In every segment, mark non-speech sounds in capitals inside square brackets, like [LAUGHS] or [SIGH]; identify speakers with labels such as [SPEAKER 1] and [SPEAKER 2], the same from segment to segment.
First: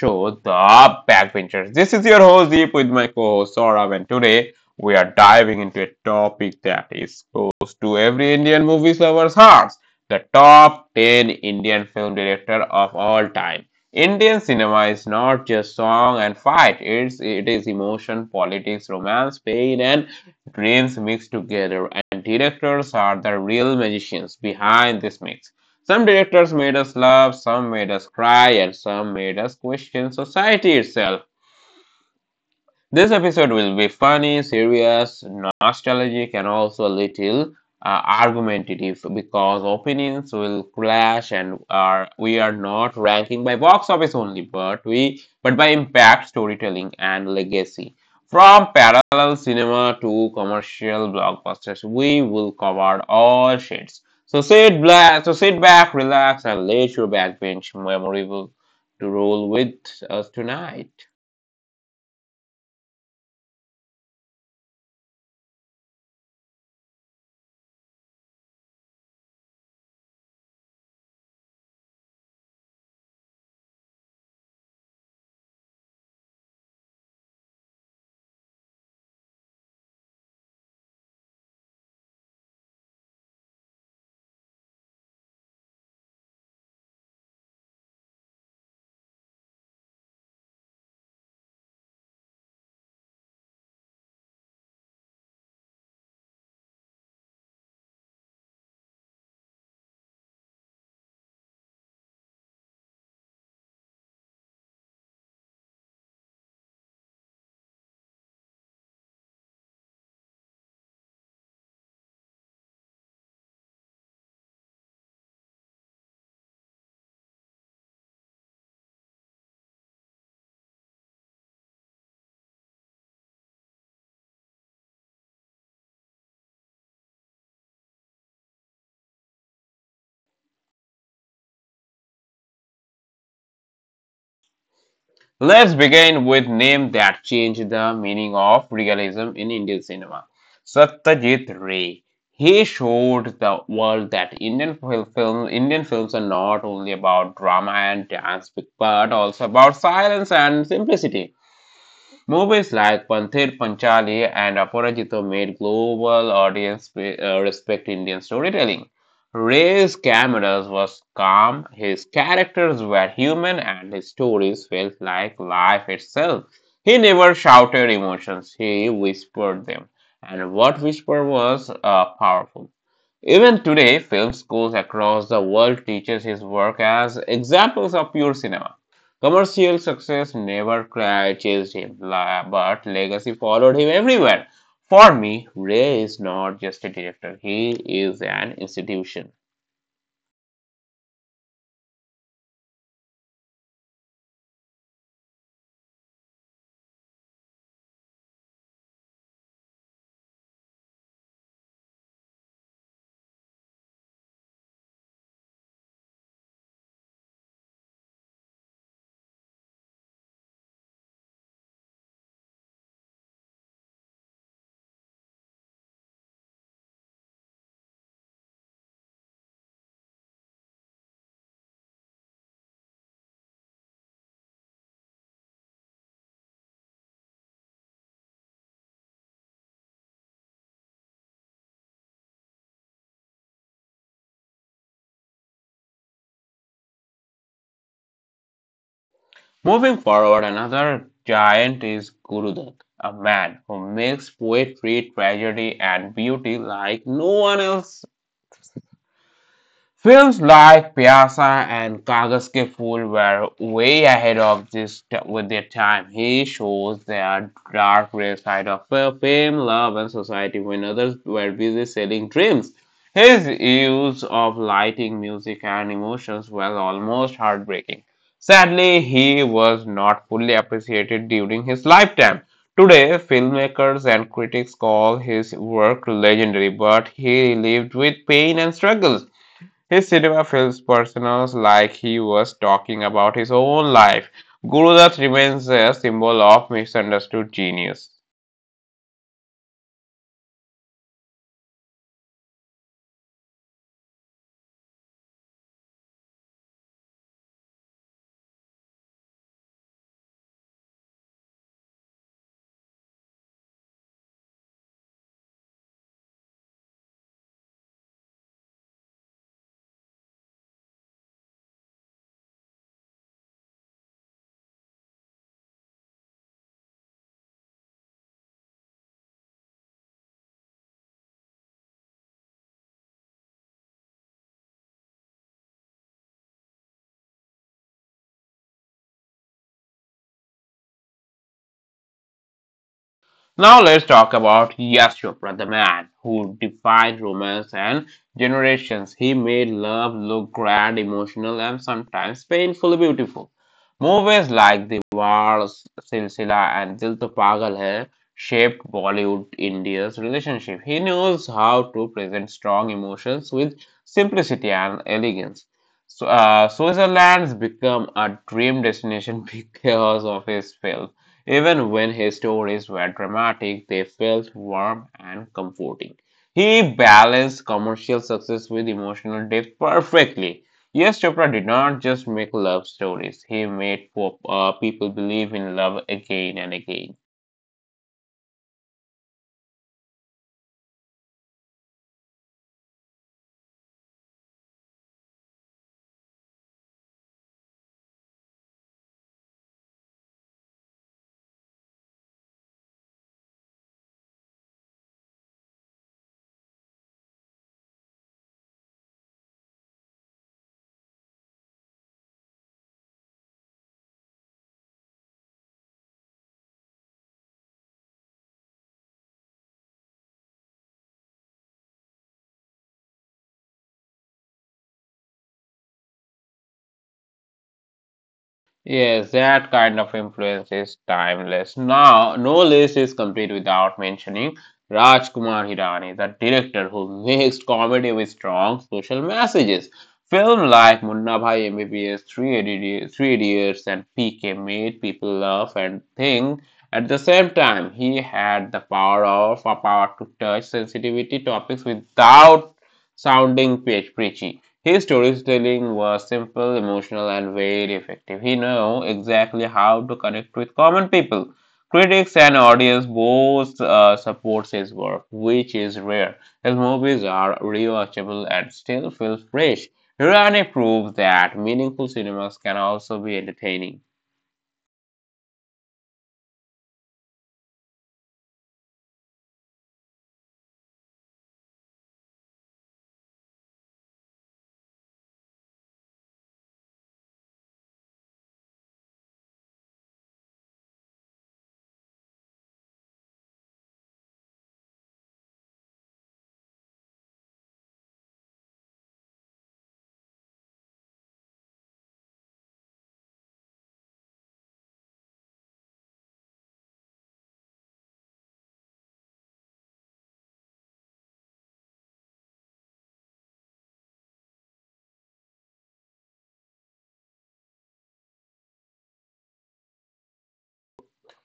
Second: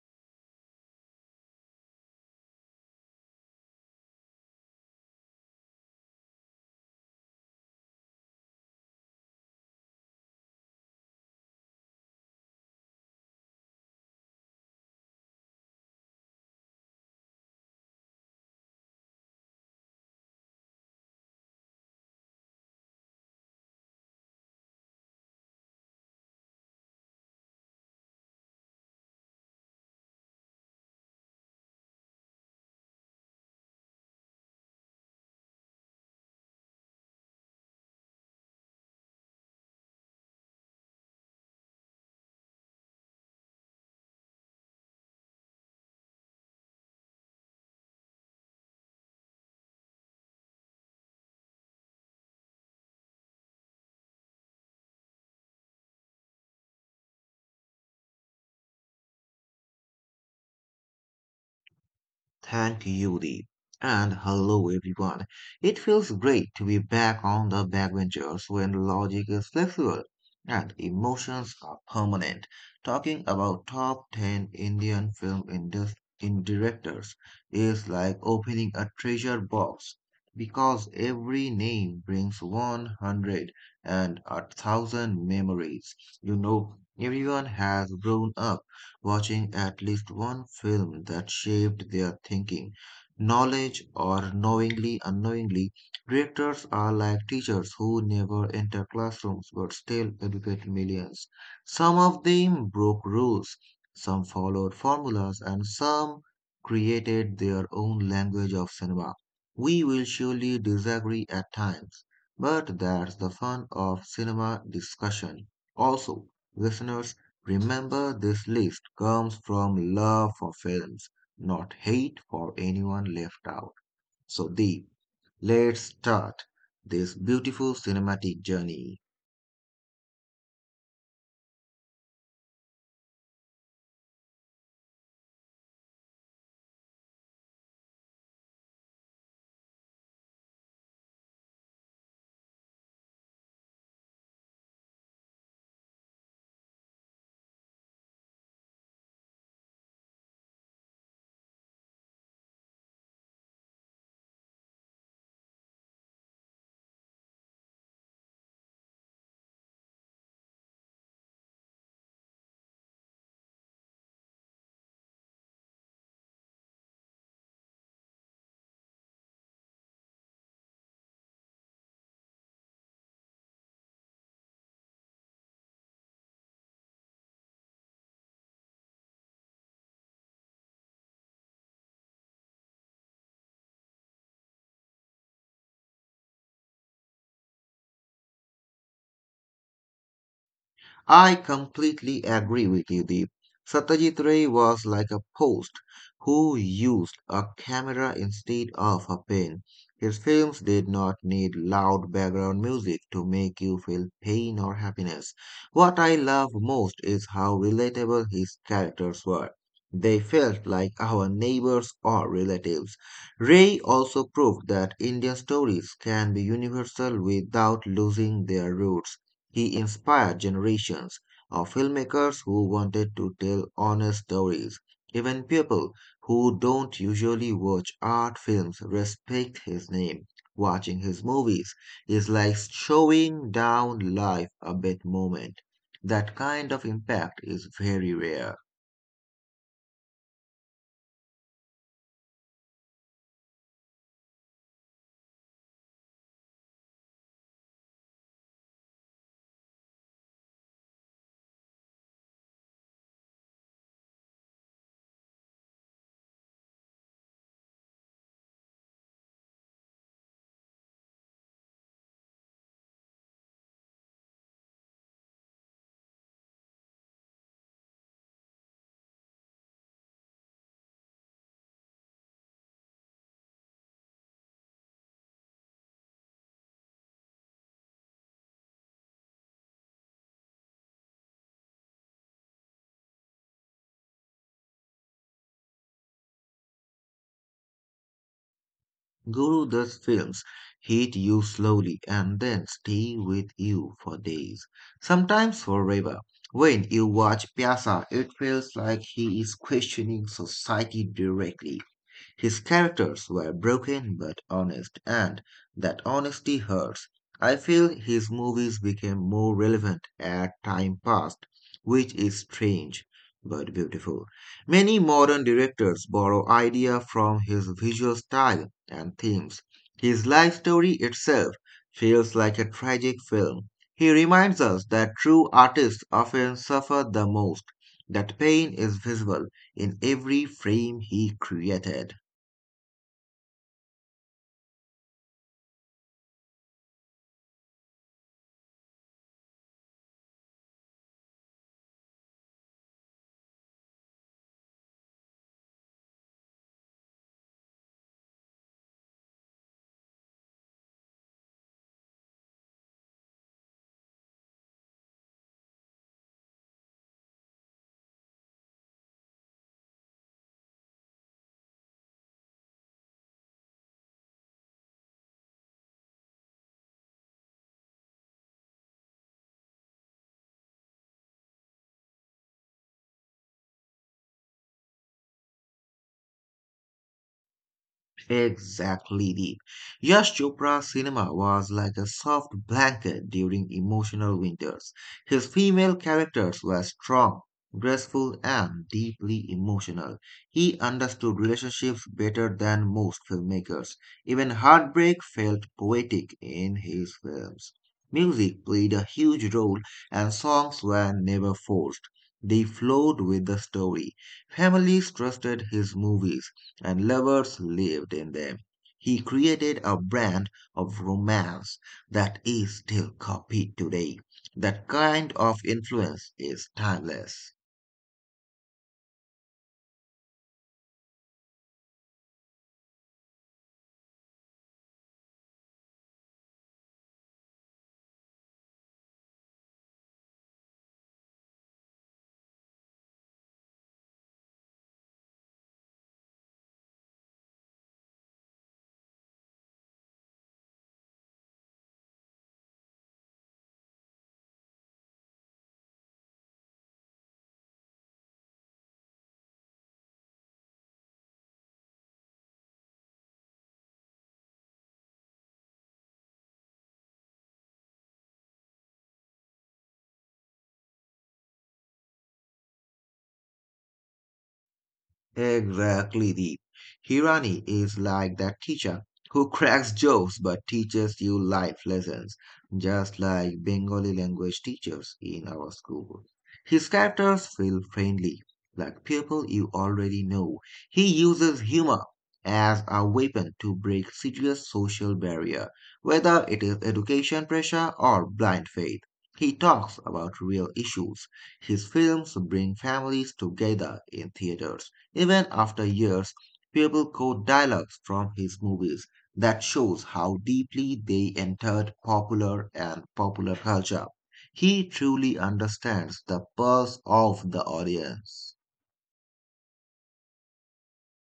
[SPEAKER 1] show, The Backbenchers. This is your host Deep with my co-host Saurabh, and today we are diving into a topic that is close to every Indian movie lover's hearts: the top 10 Indian film director of all time. Indian cinema is not just song and fight; it is emotion, politics, romance, pain, and dreams mixed together. And directors are the real magicians behind this mix. Some directors made us laugh, some made us cry, and some made us question society itself. This episode will be funny, serious, nostalgic, and also a little argumentative because opinions will clash, and are we are not ranking by box office only, but by impact, storytelling, and legacy. From parallel cinema to commercial blockbusters, we will cover all shades. So sit back, relax, and let your backbench memorable to roll with us tonight.
[SPEAKER 2] Thank you, Deep. And hello, everyone. It feels great to be back on the backbenchers when logic is flexible and emotions are permanent. Talking about top 10 Indian film indus- in directors is like opening a treasure box because every name brings 100 and a thousand memories. You know, everyone has grown up watching at least one film that shaped their thinking. Knowledge or knowingly unknowingly, directors are like teachers who never enter classrooms but still educate millions. Some of them broke rules, some followed formulas, and some created their own language of cinema. We will surely disagree at times, but that's the fun of cinema discussion. Also, listeners, remember, this list comes from love for films, not hate for anyone left out. So, Deep, let's start this beautiful cinematic journey.
[SPEAKER 1] Let's begin with name that changed the meaning of realism in Indian cinema. Satyajit Ray. He showed the world that Indian films are not only about drama and dance, but also about silence and simplicity. Movies like Panthera Panchali and Aparajito made global audience respect Indian storytelling. Ray's cameras was calm, his characters were human, and his stories felt like life itself. He never shouted emotions, he whispered them. And what whisper was powerful. Even today, film schools across the world teaches his work as examples of pure cinema. Commercial success never chased him, but legacy followed him everywhere. For me, Ray is not just a director, he is an institution.
[SPEAKER 2] I completely agree with you, Deep. Satyajit Ray was like a post who used a camera instead of a pen. His films did not need loud background music to make you feel pain or happiness. What I love most is how relatable his characters were. They felt like our neighbors or relatives. Ray also proved that Indian stories can be universal without losing their roots. He inspired generations of filmmakers who wanted to tell honest stories. Even people who don't usually watch art films respect his name. Watching his movies is like showing down life a bit moment. That kind of impact is very rare.
[SPEAKER 1] Moving forward, another giant is Guru Dutt, a man who makes poetry, tragedy, and beauty like no one else. Films like Piazza and Kagaske Phool* were way ahead of this t- with their time. He shows the dark gray side of fame, love, and society when others were busy selling dreams. His use of lighting, music, and emotions was almost heartbreaking. Sadly, he was not fully appreciated during his lifetime. Today, filmmakers and critics call his work legendary, but he lived with pain and struggles. His cinema feels personal, like he was talking about his own life. Gurudutt remains a symbol of misunderstood genius.
[SPEAKER 2] Guru thus films hit you slowly and then stay with you for days, sometimes forever. When you watch Pyasa, it feels like he is questioning society directly. His characters were broken but honest, and that honesty hurts. I feel his movies became more relevant as time passed, which is strange but beautiful. Many modern directors borrow ideas from his visual style and themes. His life story itself feels like a tragic film. He reminds us that true artists often suffer the most, that pain is visible in every frame he created.
[SPEAKER 1] Now let's talk about Yash Chopra, the man who defied romance and generations. He made love look grand, emotional, and sometimes painfully beautiful. Movies like Diwar, Silsila, and Dil To Pagal Hai shaped Bollywood India's relationship. He knows how to present strong emotions with simplicity and elegance. So, Switzerland's become a dream destination [LAUGHS] because of his film. Even when his stories were dramatic, they felt warm and comforting. He balanced commercial success with emotional depth perfectly. Yes, Chopra did not just make love stories, he made people believe in love again and again.
[SPEAKER 2] Exactly, Deep. Yash Chopra's cinema was like a soft blanket during emotional winters. His female characters were strong, graceful, and deeply emotional. He understood relationships better than most filmmakers. Even heartbreak felt poetic in his films. Music played a huge role, and songs were never forced. They flowed with the story. Families trusted his movies and lovers lived in them. He created a brand of romance that is still copied today. That kind of influence is timeless.
[SPEAKER 1] Yes, that kind of influence is timeless. Now, no list is complete without mentioning Rajkumar Hirani, the director who mixed comedy with strong social messages. Films like Munna Bhai MBBS, Three Idiots, and PK made people laugh and think. At the same time, he had the power of a power to touch sensitivity topics without sounding preachy. His storytelling was simple, emotional, and very effective. He knew exactly how to connect with common people. Critics and audience both supports his work, which is rare. His movies are rewatchable and still feel fresh. Hirani proves that meaningful cinemas can also be entertaining.
[SPEAKER 2] Exactly, Deep. Hirani is like that teacher who [LAUGHS] cracks jokes but teaches you life lessons, just like Bengali language teachers in our school. His characters feel friendly, like people you already know. He uses humor as a weapon to break serious social barrier, whether it is education pressure or blind faith. He talks about real issues. His films bring families together in theaters. Even after years, people quote dialogues from his movies. That shows how deeply they entered popular and popular culture. He truly understands the pulse of the audience.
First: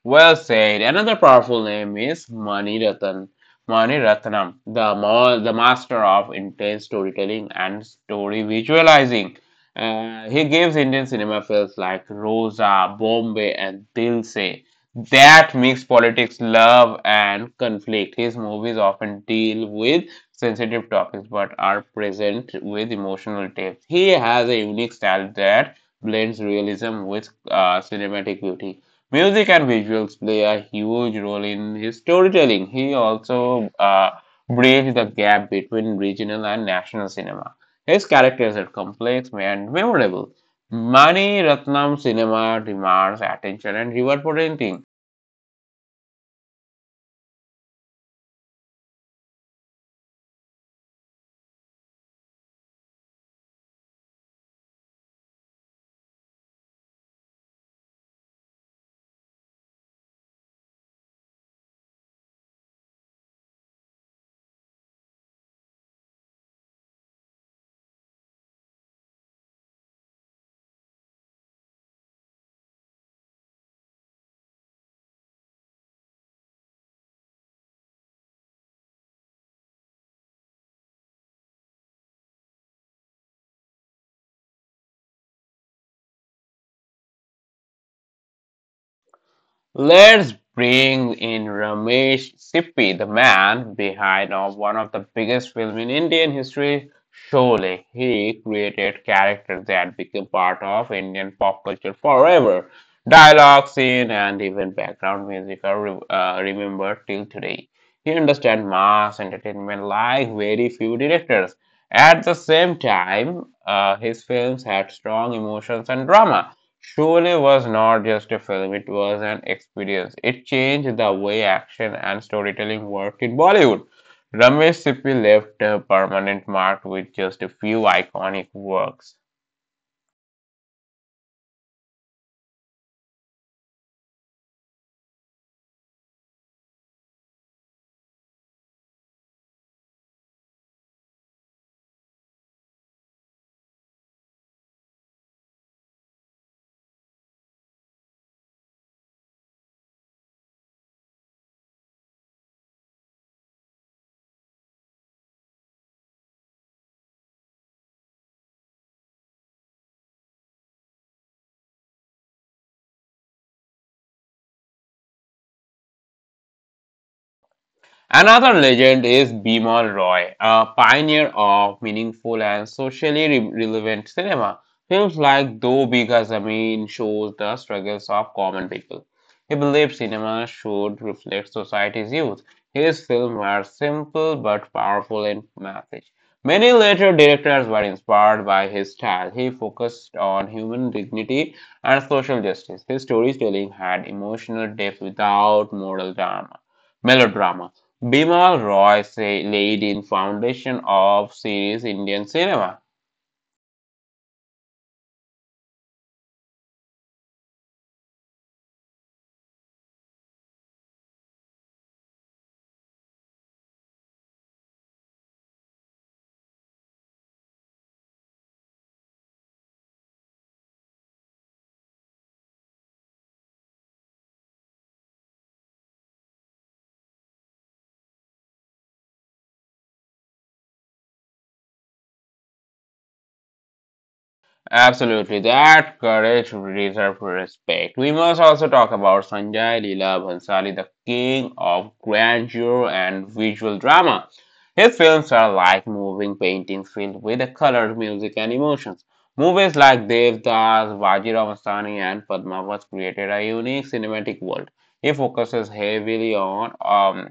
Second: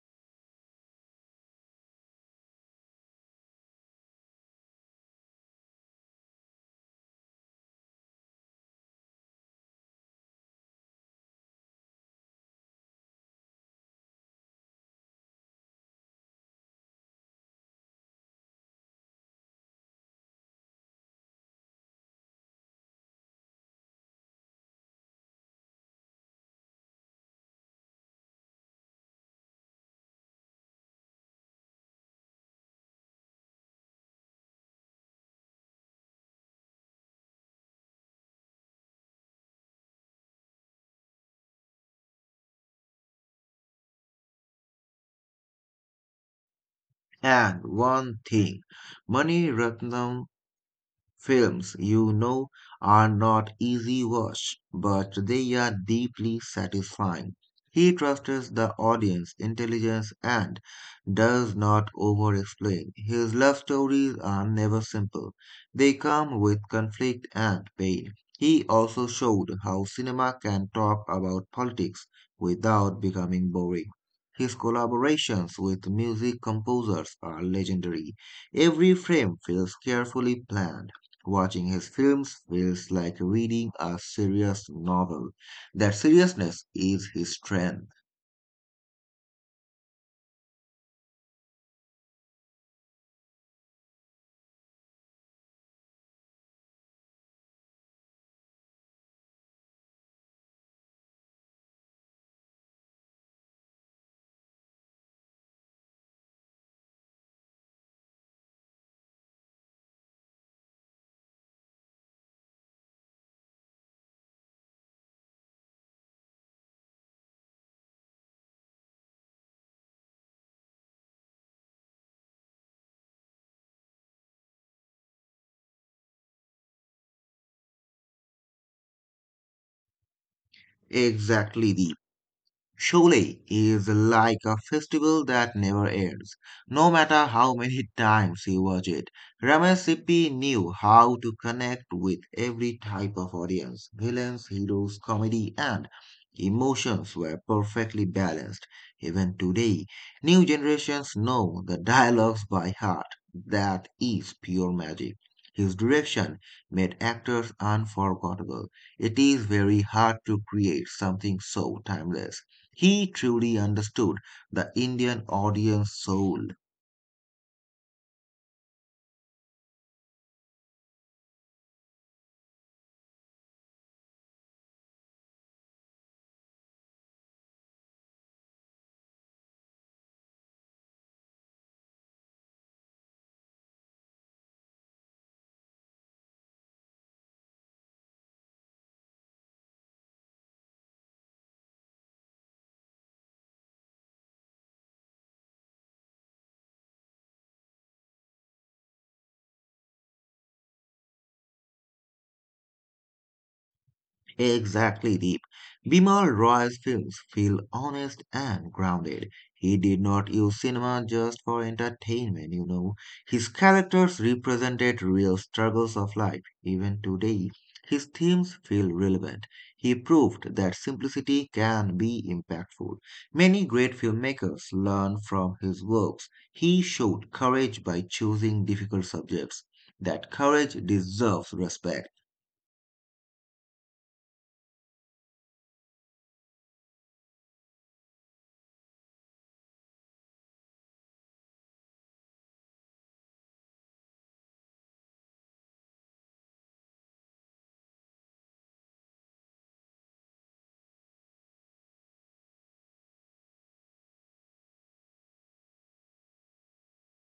[SPEAKER 1] Well said. Another powerful name is Mani Ratan. Mani Ratnam, the master of intense storytelling and story visualizing. He gives Indian cinema films like Rosa, Bombay, and Dil Se that mix politics, love, and conflict. His movies often deal with sensitive topics but are present with emotional depth. He has a unique style that blends realism with cinematic beauty. Music and visuals play a huge role in his storytelling. He also bridged the gap between regional and national cinema. His characters are complex and memorable. Mani Ratnam cinema demands attention and reward for anything.
[SPEAKER 2] And one thing, Mani Ratnam films are not easy watch, but they are deeply satisfying. He trusts the audience intelligence and does not over-explain. His love stories are never simple. They come with conflict and pain. He also showed how cinema can talk about politics without becoming boring. His collaborations with music composers are legendary. Every frame feels carefully planned. Watching his films feels like reading a serious novel. That seriousness is his strength.
[SPEAKER 1] Let's bring in Ramesh Sippy, the man behind of one of the biggest films in Indian history, Sholay. He created characters that became part of Indian pop culture forever. Dialogue, scene, and even background music are remembered till today. He understands mass entertainment like very few directors. At the same time, his films had strong emotions and drama. Sholay was not just a film, it was an experience. It changed the way action and storytelling worked in Bollywood. Ramesh Sippy left a permanent mark with just a few iconic works.
[SPEAKER 2] Exactly, Deep. Surely is like a festival that never ends, no matter how many times you watch it. Ramesh Sippy knew how to connect with every type of audience. Villains, heroes, comedy, and emotions were perfectly balanced. Even today, new generations know the dialogues by heart. That is pure magic. His direction made actors unforgettable. It is very hard to create something so timeless. He truly understood the Indian audience soul.
[SPEAKER 1] Another legend is Bimal Roy, a pioneer of meaningful and socially relevant cinema. Films like Do Bigha Zameen shows the struggles of common people. He believed cinema should reflect society's youth. His films were simple but powerful in message. Many later directors were inspired by his style. He focused on human dignity and social justice. His storytelling had emotional depth without moral drama melodrama. Bimal Roy Said laid in Foundation of serious Indian Cinema.
[SPEAKER 2] Exactly, Deep. Bimal Roy's films feel honest and grounded. He did not use cinema just for entertainment. His characters represented real struggles of life. Even today, his themes feel relevant. He proved that simplicity can be impactful. Many great filmmakers learn from his works. He showed courage by choosing difficult subjects. That courage deserves respect.
[SPEAKER 1] Absolutely, that courage deserves respect. We must also talk about Sanjay Leela Bhansali, the king of grandeur and visual drama. His films are like moving paintings filled with the colors, music, and emotions. Movies like Devdas, Vajirao Mastani, and Padmavat created a unique cinematic world. He focuses heavily on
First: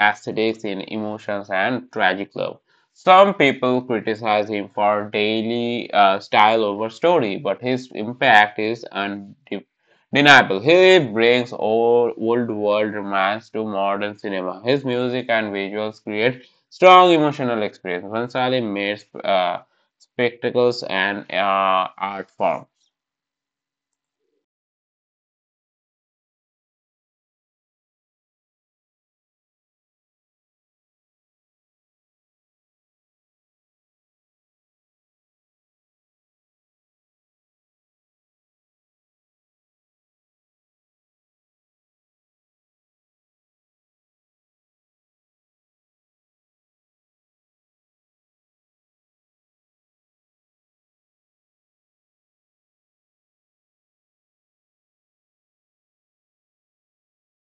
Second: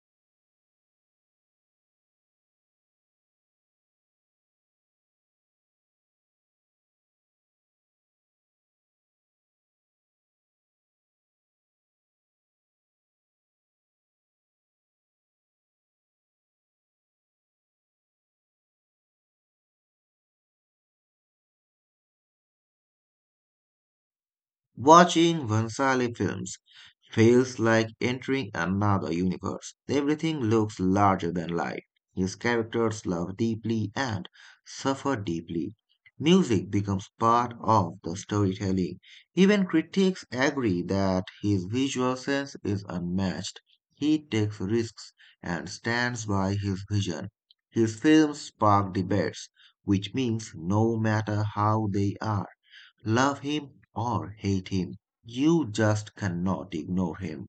[SPEAKER 1] aesthetics in emotions and tragic love. Some people criticize him for daily style over story, but his impact is undeniable. He brings old world romance to modern cinema. His music and visuals create strong emotional experience. Bhansali made spectacles and art form.
[SPEAKER 2] Watching Vansali films feels like entering another universe. Everything looks larger than life. His characters love deeply and suffer deeply. Music becomes part of the storytelling. Even critics agree that his visual sense is unmatched. He takes risks and stands by his vision. His films spark debates, which means no matter how they are, love him or hate him, you just cannot ignore him.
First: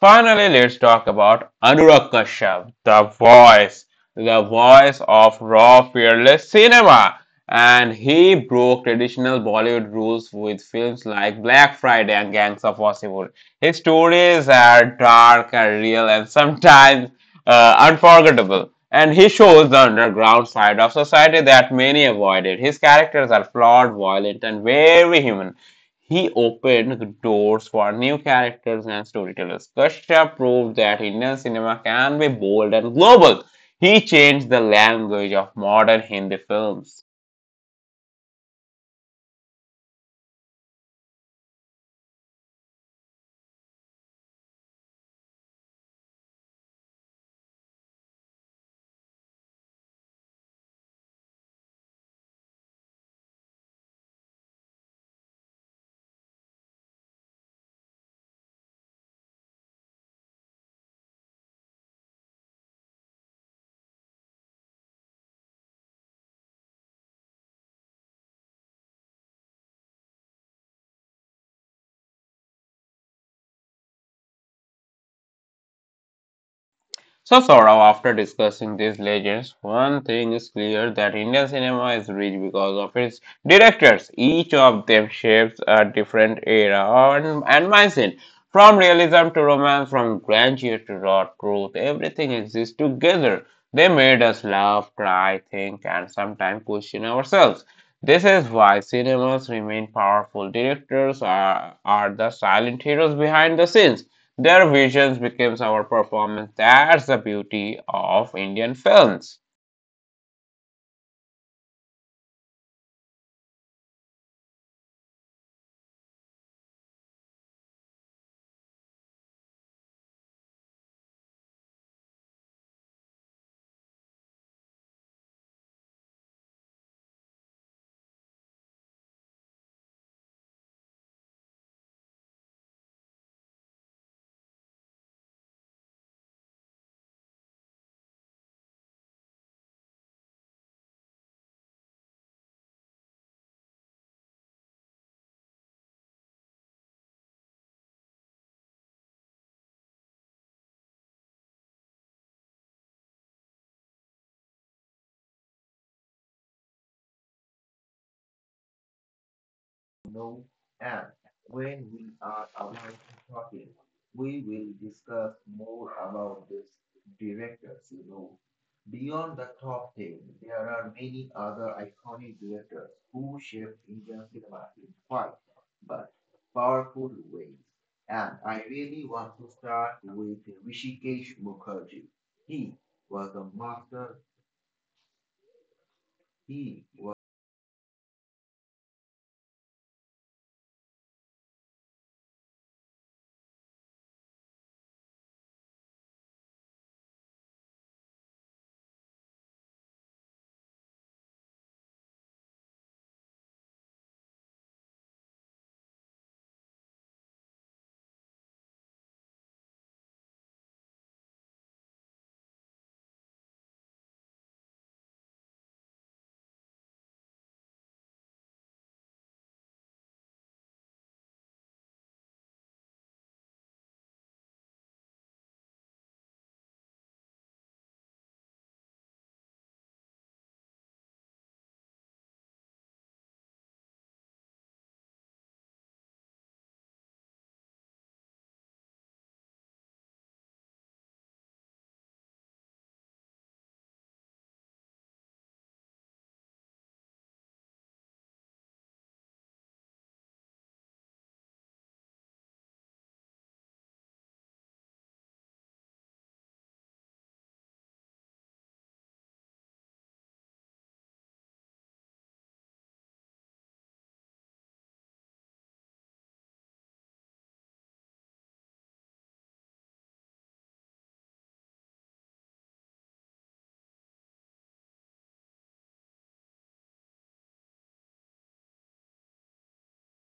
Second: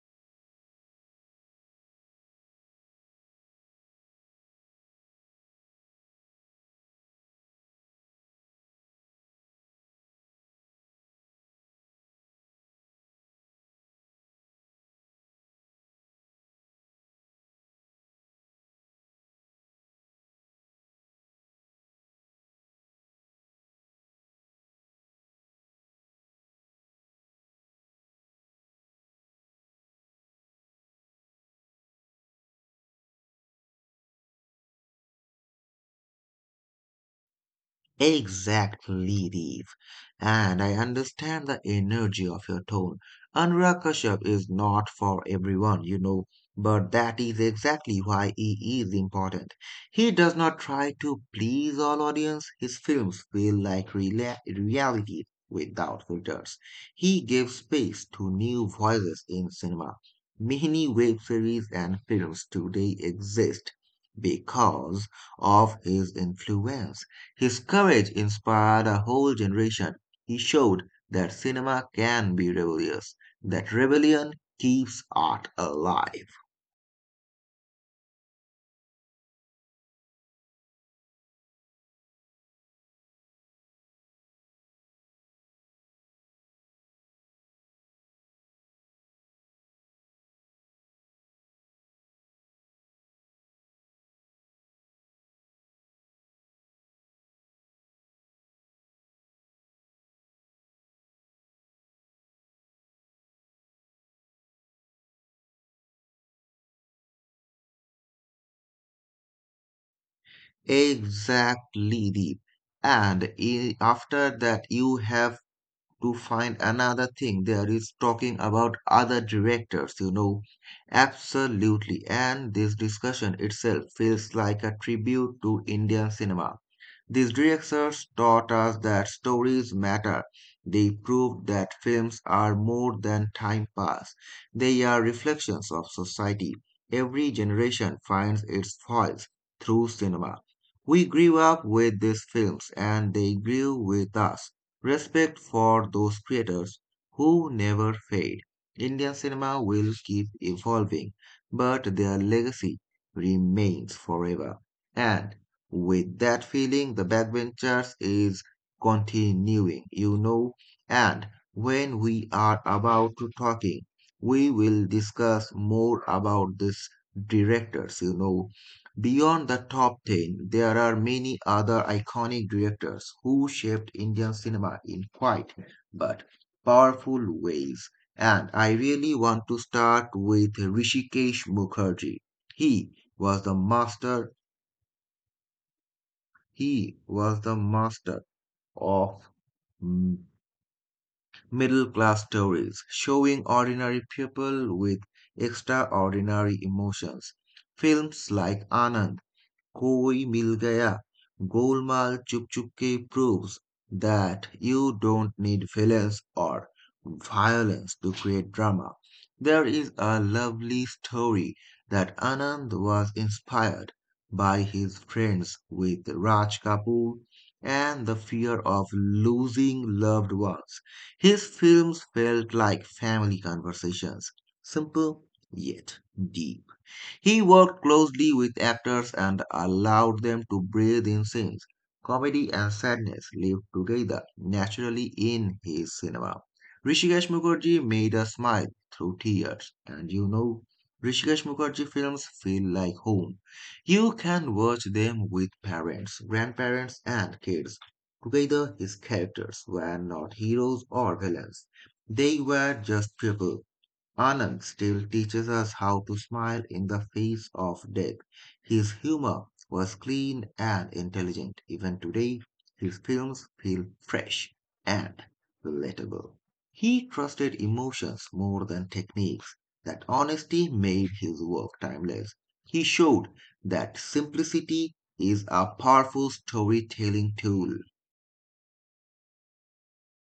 [SPEAKER 1] Finally, let's talk about Anurag Kashyap, the voice of raw, fearless cinema. And he broke traditional Bollywood rules with films like Black Friday and Gangs of Wasseypur. His stories are dark and real and sometimes unforgettable. And he shows the underground side of society that many avoided. His characters are flawed, violent, and very human. He opened the doors for new characters and storytellers. Kashyap proved that Indian cinema can be bold and global. He changed the language of modern Hindi films.
[SPEAKER 2] Exactly, Deep. And I understand the energy of your tone. Anurag Kashyap is not for everyone, but that is exactly why he is important. He does not try to please all audience. His films feel like reality without filters. He gives space to new voices in cinema. Many web series and films today exist because of his influence. His courage inspired a whole generation. He showed that cinema can be rebellious, that rebellion keeps art alive.
[SPEAKER 1] So, Saurav, after discussing these legends, one thing is clear that Indian cinema is rich because of its directors. Each of them shapes a different era and mindset. From realism to romance, from grandeur to raw truth, everything exists together. They made us laugh, cry, think, and sometimes question ourselves. This is why cinemas remain powerful. Directors are the silent heroes behind the scenes. Their visions becomes our performance. That's the beauty of Indian films.
[SPEAKER 2] Exactly, Deep. And after that, you have to find another thing there is talking about other directors, absolutely, and this discussion itself feels like a tribute to Indian cinema. These directors taught us that stories matter. They proved that films are more than time pass. They are reflections of society. Every generation finds its voice through cinema. We grew up with these films and they grew with us. Respect for those creators who never fade. Indian cinema will keep evolving, but their legacy remains forever. And with that feeling, the backbenchers is continuing. And when we are about to talking, we will discuss more about these directors. Beyond the top 10, there are many other iconic directors who shaped Indian cinema in quiet but powerful ways. And I really want to start with Rishikesh Mukherjee. He was the master, he was the master of middle class stories, showing ordinary people with extraordinary emotions. Films like Anand, Koi Mil Gaya, Golmaal, Chup Chup Ke proves that you don't need villains or violence to create drama. There is a lovely story that Anand was inspired by his friends with Raj Kapoor and the fear of losing loved ones. His films felt like family conversations, simple yet deep. He worked closely with actors and allowed them to breathe in scenes. Comedy and sadness lived together naturally in his cinema. Rishikesh Mukherjee made us smile through tears, and Rishikesh Mukherjee films feel like home. You can watch them with parents, grandparents, and kids. Together, his characters were not heroes or villains. They were just people. Anand still teaches us how to smile in the face of death. His humor was clean and intelligent. Even today, his films feel fresh and relatable. He trusted emotions more than techniques. That honesty made his work timeless. He showed that simplicity is a powerful storytelling tool.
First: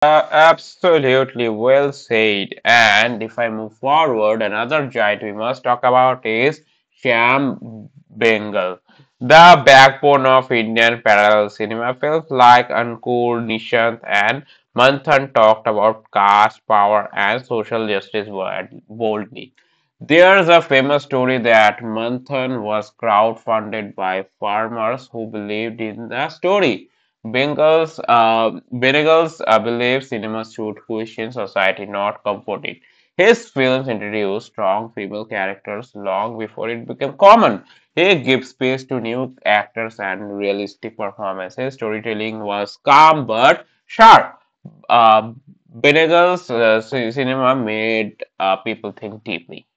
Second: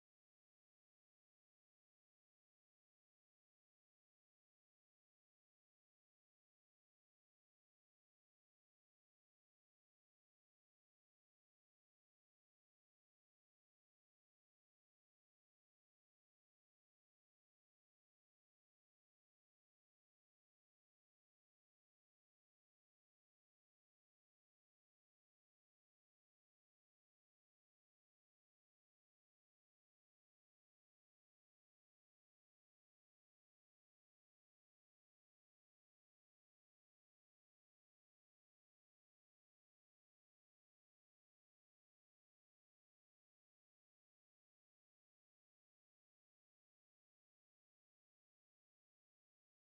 [SPEAKER 1] Absolutely well said. And if I move forward, another giant we must talk about is Shyam Bengal. The backbone of Indian parallel cinema films like Ankur, Nishant, and Manthan talked about caste, power, and social justice boldly. There's a famous story that Manthan was crowdfunded by farmers who believed in the story. Benegals believed cinema should question society, not comfort it. His films introduced strong female characters long before it became common. He gave space to new actors and realistic performances. Storytelling was calm but sharp. Uh, Benegal's cinema made people think deeply.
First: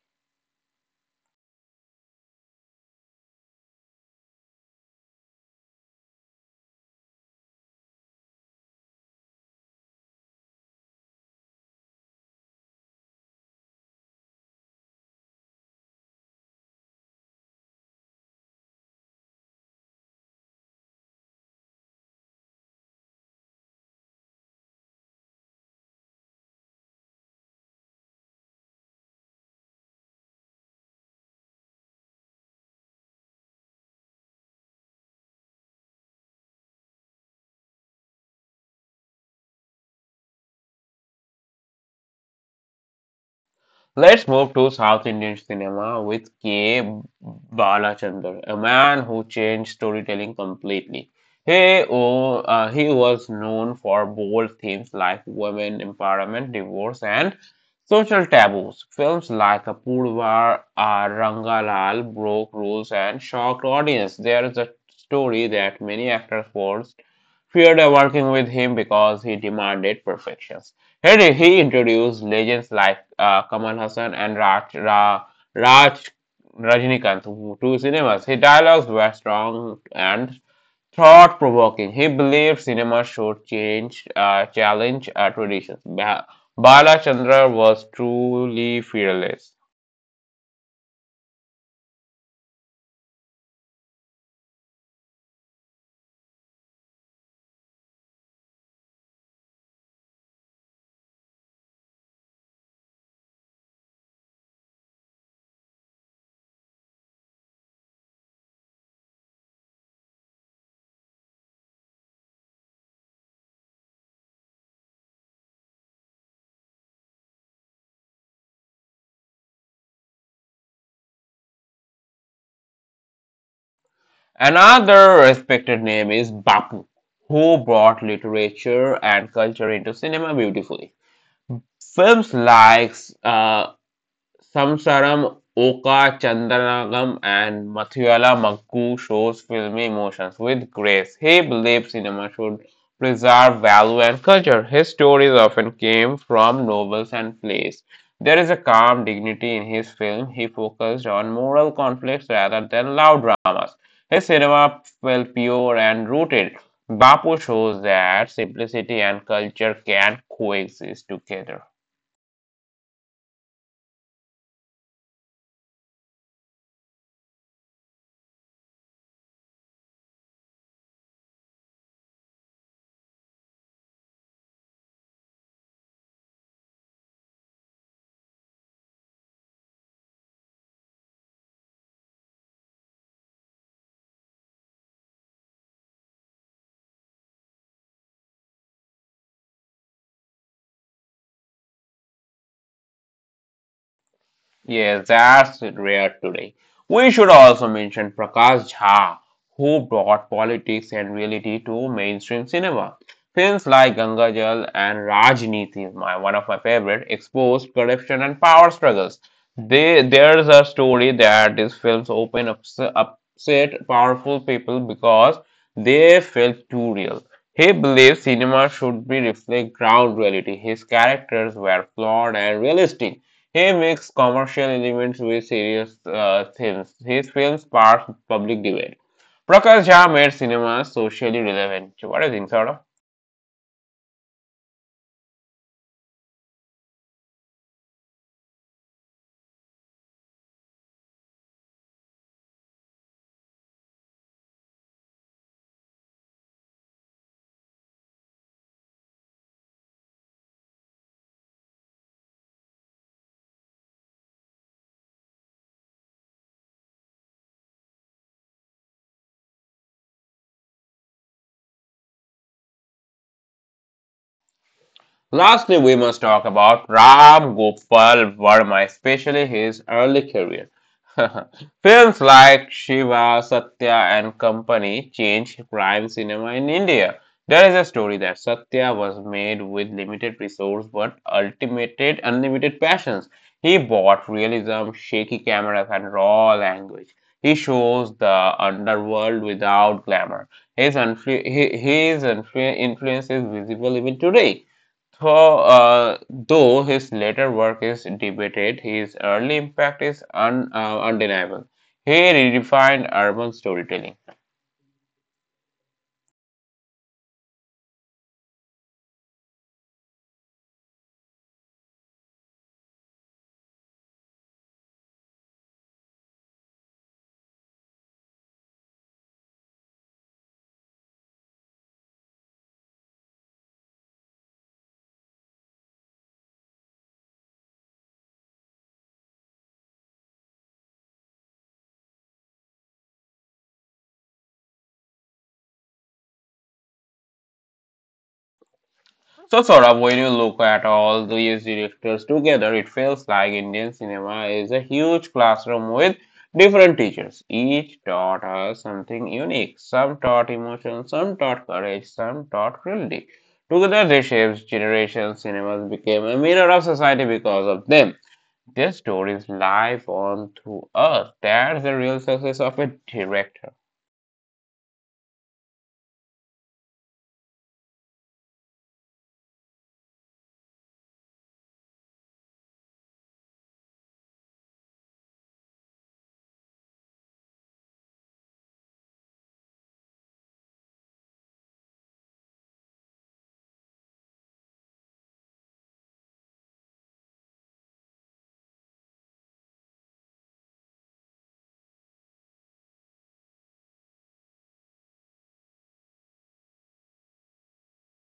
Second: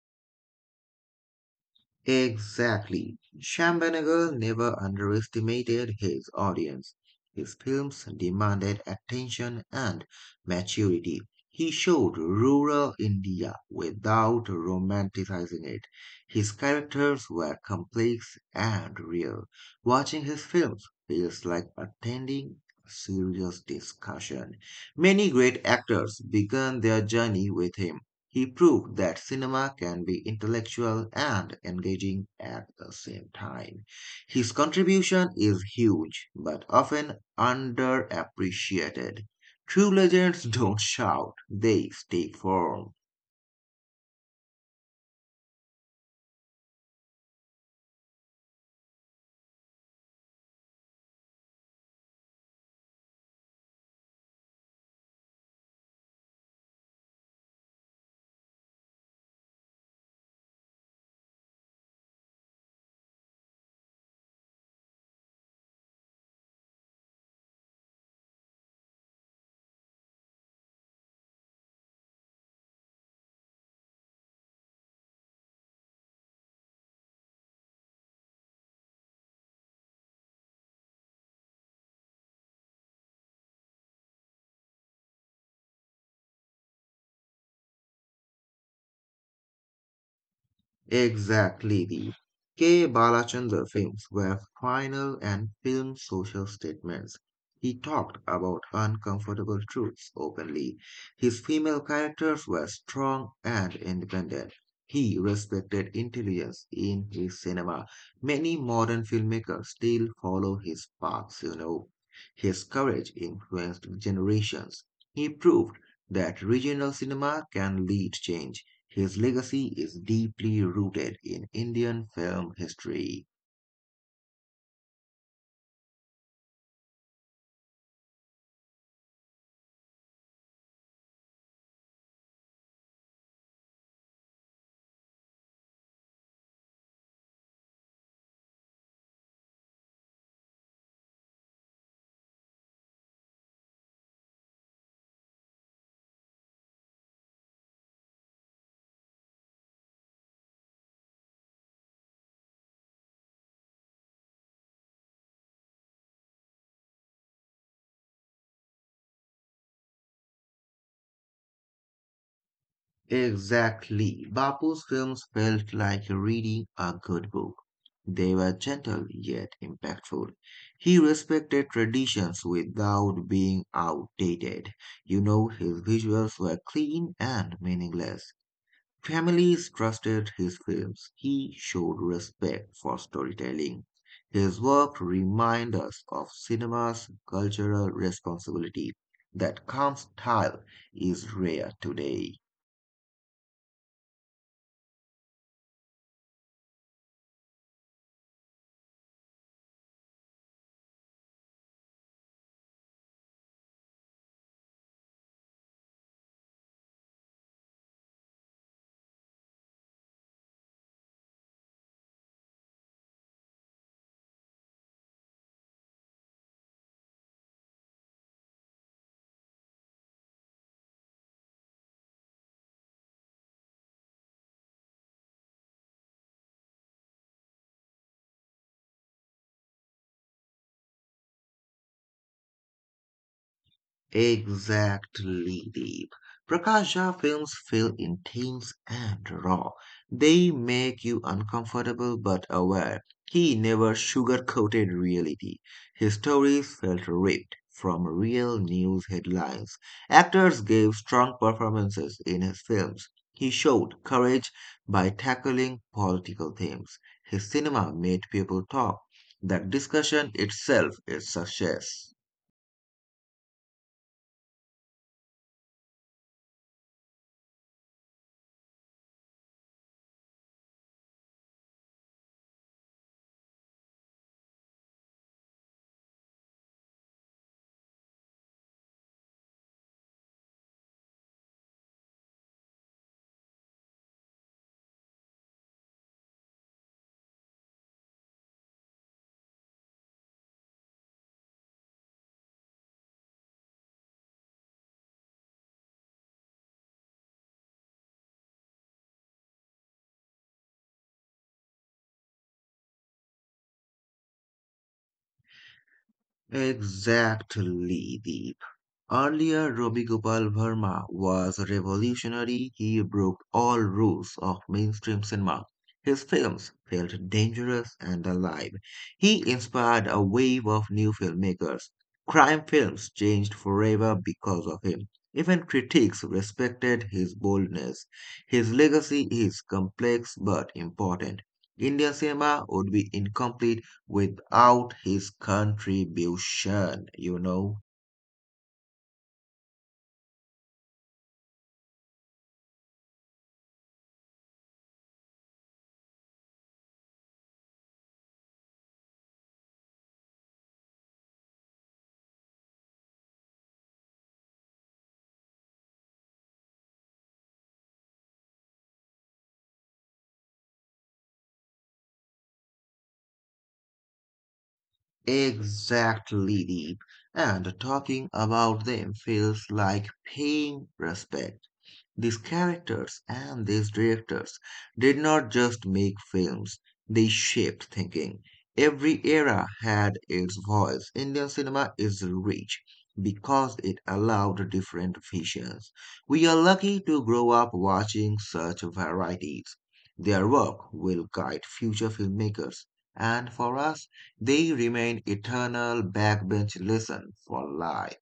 [SPEAKER 2] Exactly. Shambanegal never underestimated his audience. His films demanded attention and maturity. He showed rural India without romanticizing it. His characters were complex and real. Watching his films feels like attending a serious discussion. Many great actors began their journey with him. He proved that cinema can be intellectual and engaging at the same time. His contribution is huge, but often underappreciated. True legends [LAUGHS] don't shout, they stay firm.
[SPEAKER 1] Let's move to South Indian cinema with K. Balachandar, a man who changed storytelling completely. He was known for bold themes like women empowerment, divorce, and social taboos. Films like Apurva Rangalal broke rules and shocked audience. There is a story that many actors forced feared working with him because he demanded perfection. Here he introduced legends like Kamal Hassan and Raj Rajinikanth to cinemas. His dialogues were strong and thought provoking. He believed cinema should challenge traditions. Balachandra was truly fearless.
[SPEAKER 2] Exactly, the K. Balachandra films were final and film social statements. He talked about uncomfortable truths openly. His female characters were strong and independent. He respected intelligence in his cinema. Many modern filmmakers still follow his paths. His courage influenced generations. He proved that regional cinema can lead change. His legacy is deeply rooted in Indian film history.
[SPEAKER 1] Another respected name is Bapu, who brought literature and culture into cinema beautifully. Films like uh, Samsaram, Oka, Chandanagam, and Mathuyala Maggu shows filmy emotions with grace. He believes cinema should preserve value and culture. His stories often came from novels and plays. There is a calm dignity in his film. He focused on moral conflicts rather than loud dramas. His cinema felt pure and rooted. Bapu shows that simplicity and culture can coexist together.
[SPEAKER 2] Exactly. Bapu's films felt like reading a good book. They were gentle yet impactful. He respected traditions without being outdated. His visuals were clean and meaningless. Families trusted his films. He showed respect for storytelling. His work reminds us of cinema's cultural responsibility. That calm style is rare today.
[SPEAKER 1] Yes, that's rare today. We should also mention Prakash Jha, who brought politics and reality to mainstream cinema. Films like Ganga Jal and Rajniti, is my one of my favorite, exposed corruption and power struggles. There's a story that these films upset powerful people because they felt too real. He believes cinema should be reflect ground reality. His characters were flawed and realistic. He mixed commercial elements with serious themes. His films sparked public debate. Prakash Jha made cinema socially relevant. So, what do you think, Saurabh?
[SPEAKER 2] Exactly, Deep. Prakasha films feel intense and raw. They make you uncomfortable but aware. He never sugarcoated reality. His stories felt ripped from real news headlines. Actors gave strong performances in his films. He showed courage by tackling political themes. His cinema made people talk. That discussion itself is success.
[SPEAKER 1] Lastly, we must talk about Ram Gopal Varma, especially his early career. [LAUGHS] Films like Shiva, Satya, and Company changed crime cinema in India. There is a story that Satya was made with limited resources but ultimated unlimited passions. He bought realism, shaky cameras, and raw language. He shows the underworld without glamour. His, influ- his influence is visible even today. Though his later work is debated, his early impact is undeniable. He redefined urban storytelling.
[SPEAKER 2] Exactly, Deep. Earlier, Robi Gopal Verma was a revolutionary. He broke all rules of mainstream cinema. His films felt dangerous and alive. He inspired a wave of new filmmakers. Crime films changed forever because of him. Even critics respected his boldness. His legacy is complex but important. Indian cinema would be incomplete without his contribution.
[SPEAKER 1] Sort of, when you look at all these directors together, it feels like Indian cinema is a huge classroom with different teachers. Each taught us something unique. Some taught emotion, some taught courage, some taught cruelty. Together, they shaped generations. Cinemas became a mirror of society because of them. Their stories live on through us. That's the real success of a director.
[SPEAKER 2] Exactly, Deep. And talking about them feels like paying respect. These characters and these directors did not just make films, they shaped thinking. Every era had its voice. Indian cinema is rich because it allowed different visions. We are lucky to grow up watching such varieties. Their work will guide future filmmakers, and for us, they remain eternal backbench lesson for life.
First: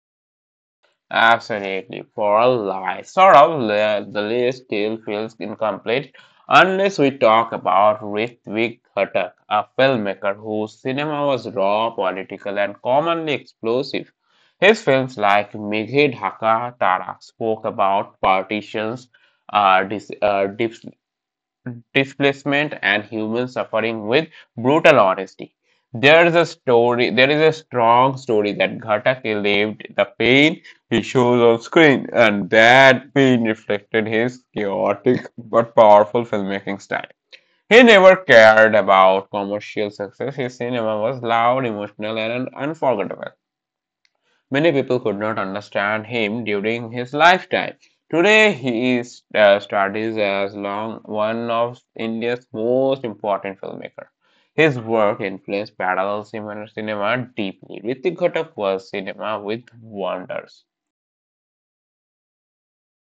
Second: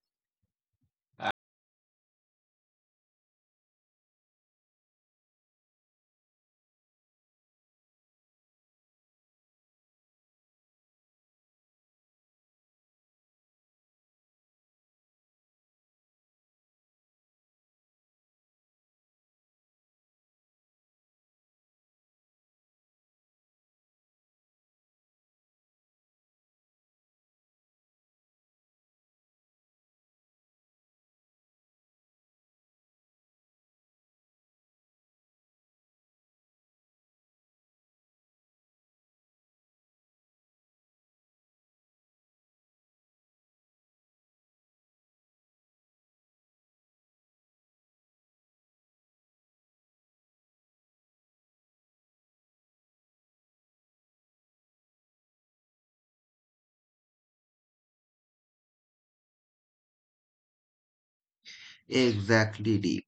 [SPEAKER 1] Absolutely. For a lie, sort of, the list still feels incomplete unless we talk about Ritwik Ghatak, a filmmaker whose cinema was raw, political, and commonly explosive. His films like Mighe Dhaka Tara spoke about partitions, uh, dis, uh, dis- displacement and human suffering with brutal honesty. There is a strong story that Ghatake lived the pain he shows on screen, and that pain reflected his chaotic but powerful filmmaking style. He never cared about commercial success. His cinema was loud, emotional, and unforgettable. Many people could not understand him during his lifetime. Today, he is studies as long one of India's most important filmmakers. His work influenced parallel cinema deeply. Ritik Ghatak was cinema with wonders.
[SPEAKER 2] Exactly, Deep.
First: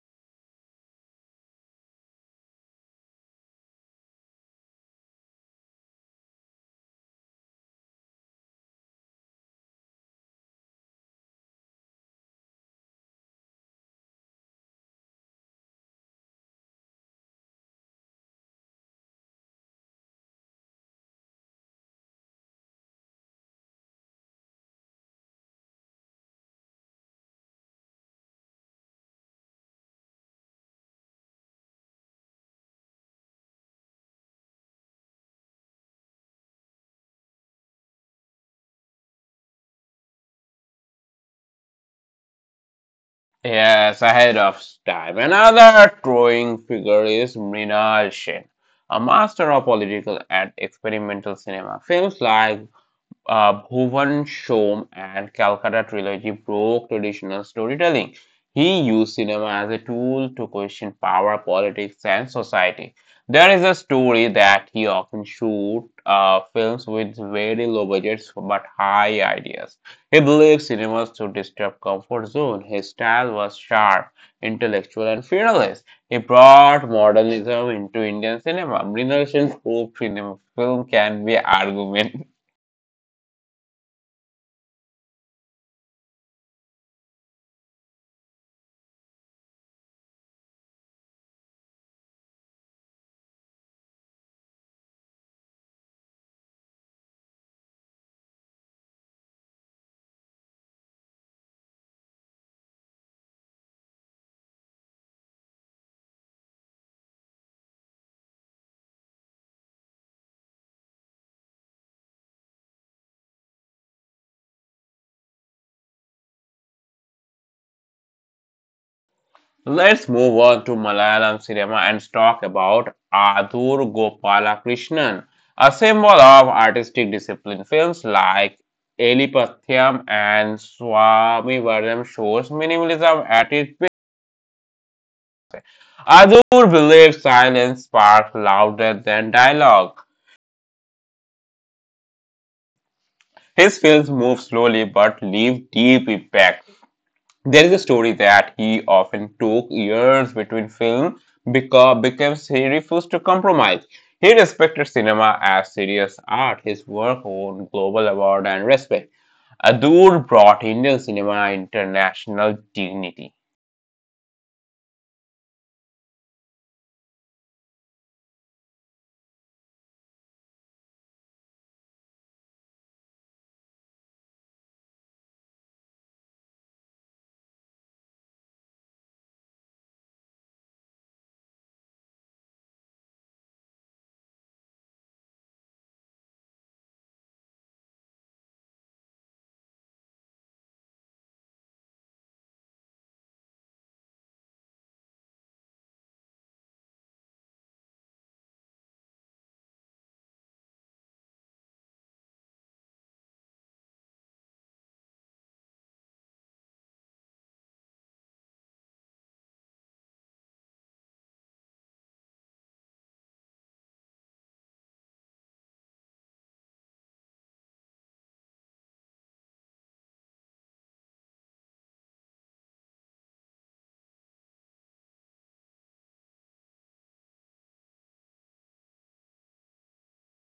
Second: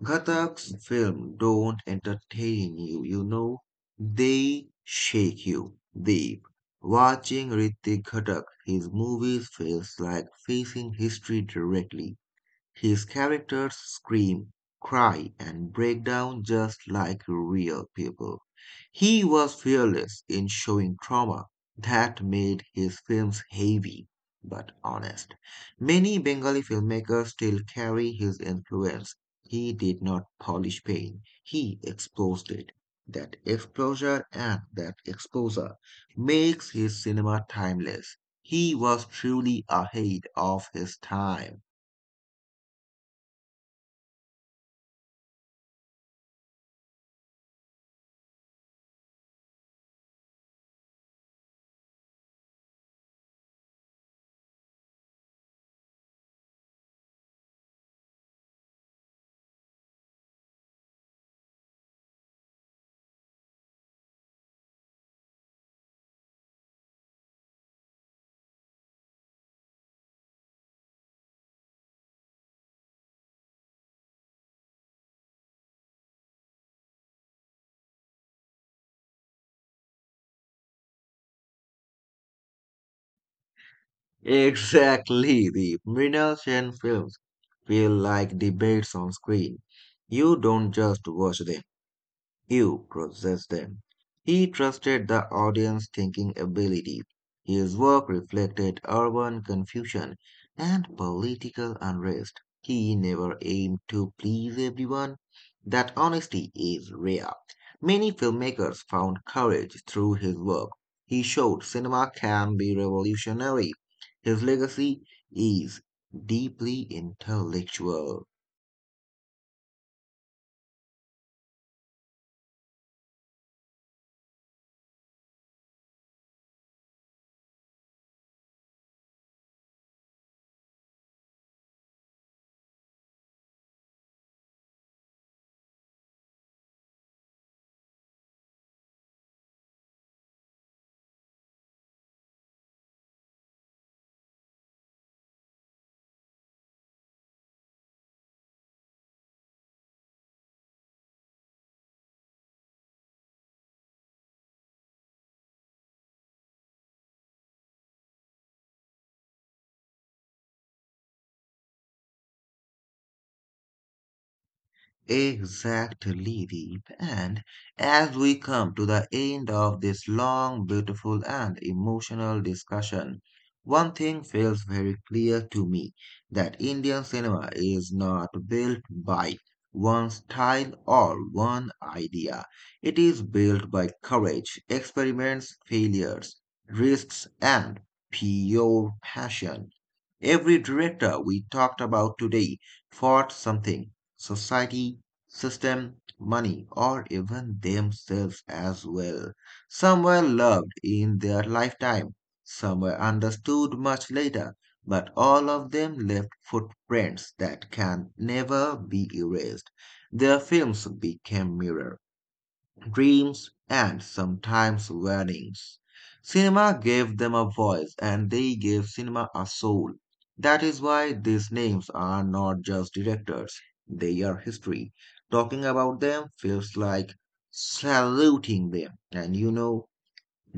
[SPEAKER 2] Ghatak's film don't entertain you, you know. They shake you deep. Watching Ritik Ghatak, his movies feels like facing history directly. His characters scream, cry, and break down just like real people. He was fearless in showing trauma that made his films heavy but honest. Many Bengali filmmakers still carry his influence. He did not polish pain, he exposed it. That exposure makes his cinema timeless. He was truly ahead of his time.
[SPEAKER 1] Yes, ahead of time. Another towering figure is Mrinal Sen, a master of political and experimental cinema. Films like Bhuvan Shom and Calcutta trilogy broke traditional storytelling. He used cinema as a tool to question power, politics, and society. There is a story that he often shoot films with very low budgets but high ideas. He believed cinemas to disturb comfort zone. His style was sharp, intellectual, and fearless. He brought modernism into Indian cinema. Mrinal Sen's hope cinema film can be argument.
[SPEAKER 2] Exactly, the middle gen films feel like debates on screen. You don't just watch them. You process them. He trusted the audience thinking ability. His work reflected urban confusion and political unrest. He never aimed to please everyone. That honesty is rare. Many filmmakers found courage through his work. He showed cinema can be revolutionary. His legacy is deeply intellectual.
[SPEAKER 1] Let's move on to Malayalam cinema and talk about Adur Gopalakrishnan, a symbol of artistic discipline. Films like Elipathyam and Swami Varam shows minimalism at its best. Adur believes silence sparks louder than dialogue. His films move slowly but leave deep impact. There is a story that he often took years between films because he refused to compromise. He respected cinema as serious art. His work won global award and respect. Adur brought Indian cinema international dignity.
[SPEAKER 2] Exactly, Deep. And as we come to the end of this long, beautiful, and emotional discussion, one thing feels very clear to me that Indian cinema is not built by one style or one idea. It is built by courage, experiments, failures, risks, and pure passion. Every director we talked about today fought something, society, system, money, or even themselves as well. Some were loved in their lifetime, some were understood much later, but all of them left footprints that can never be erased. Their films became mirrors, dreams, and sometimes weddings. Cinema gave them a voice and they gave cinema a soul. That is why these names are not just directors, they are history. Talking about them feels like saluting them. And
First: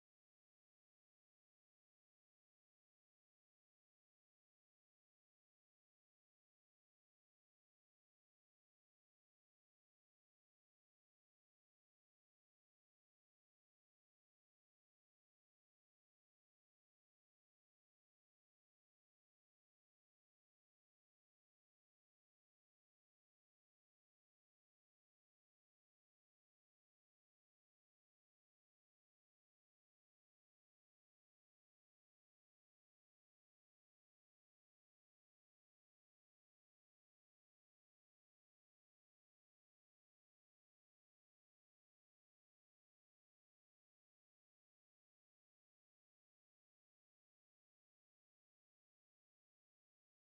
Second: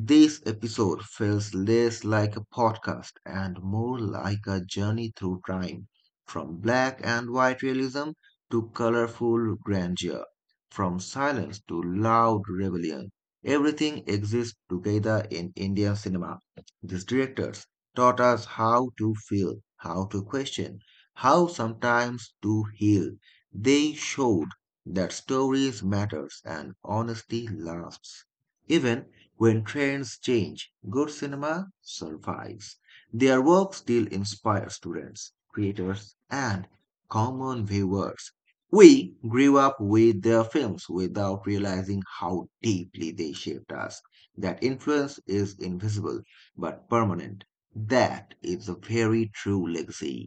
[SPEAKER 2] this episode feels less like a podcast and more like a journey through time, from black and white realism to colorful grandeur, from silence to loud rebellion. Everything exists together in Indian cinema. These directors taught us how to feel, how to question, how sometimes to heal. They showed that stories matters and honesty lasts. Even when trends change, good cinema survives. Their work still inspires students, creators, and common viewers. We grew up with their films without realizing how deeply they shaped us. That influence is invisible but permanent. That is a very true legacy.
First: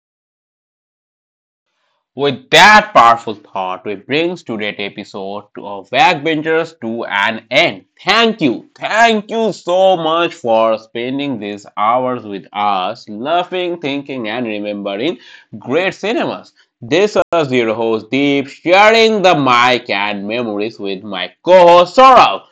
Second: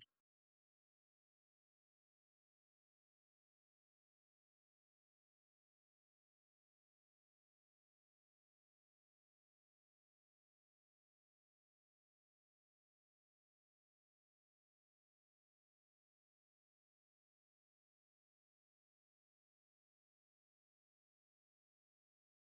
[SPEAKER 1] With that powerful thought, we bring today's episode of Backbenchers to an end. Thank you. Thank you so much for spending these hours with us, laughing, thinking, and remembering great cinemas. This is your host Deep, sharing the mic and memories with my co-host Saurabh.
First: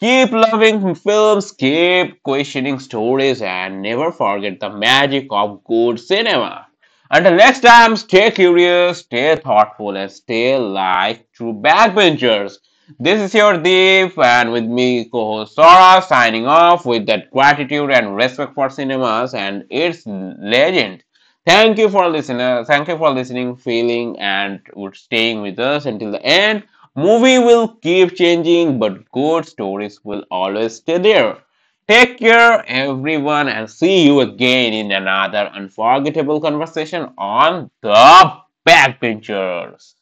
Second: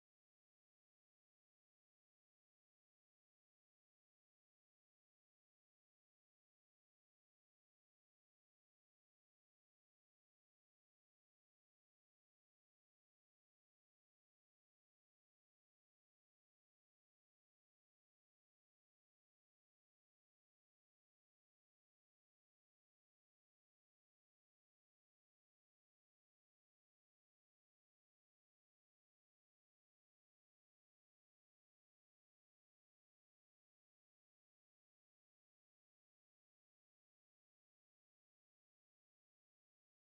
[SPEAKER 1] Keep loving films, keep questioning stories, and never forget the magic of good cinema. Until next time, stay curious, stay thoughtful, and stay like true backbenchers. This is your Deep, and with me, co host Sora, signing off with that gratitude and respect for cinemas and its legend. Thank you for listening. Thank you for listening, feeling, and would staying with us until the end. Movie will keep changing, but good stories will always stay there. Take care, everyone, and see you again in another unforgettable conversation on the backbenchers.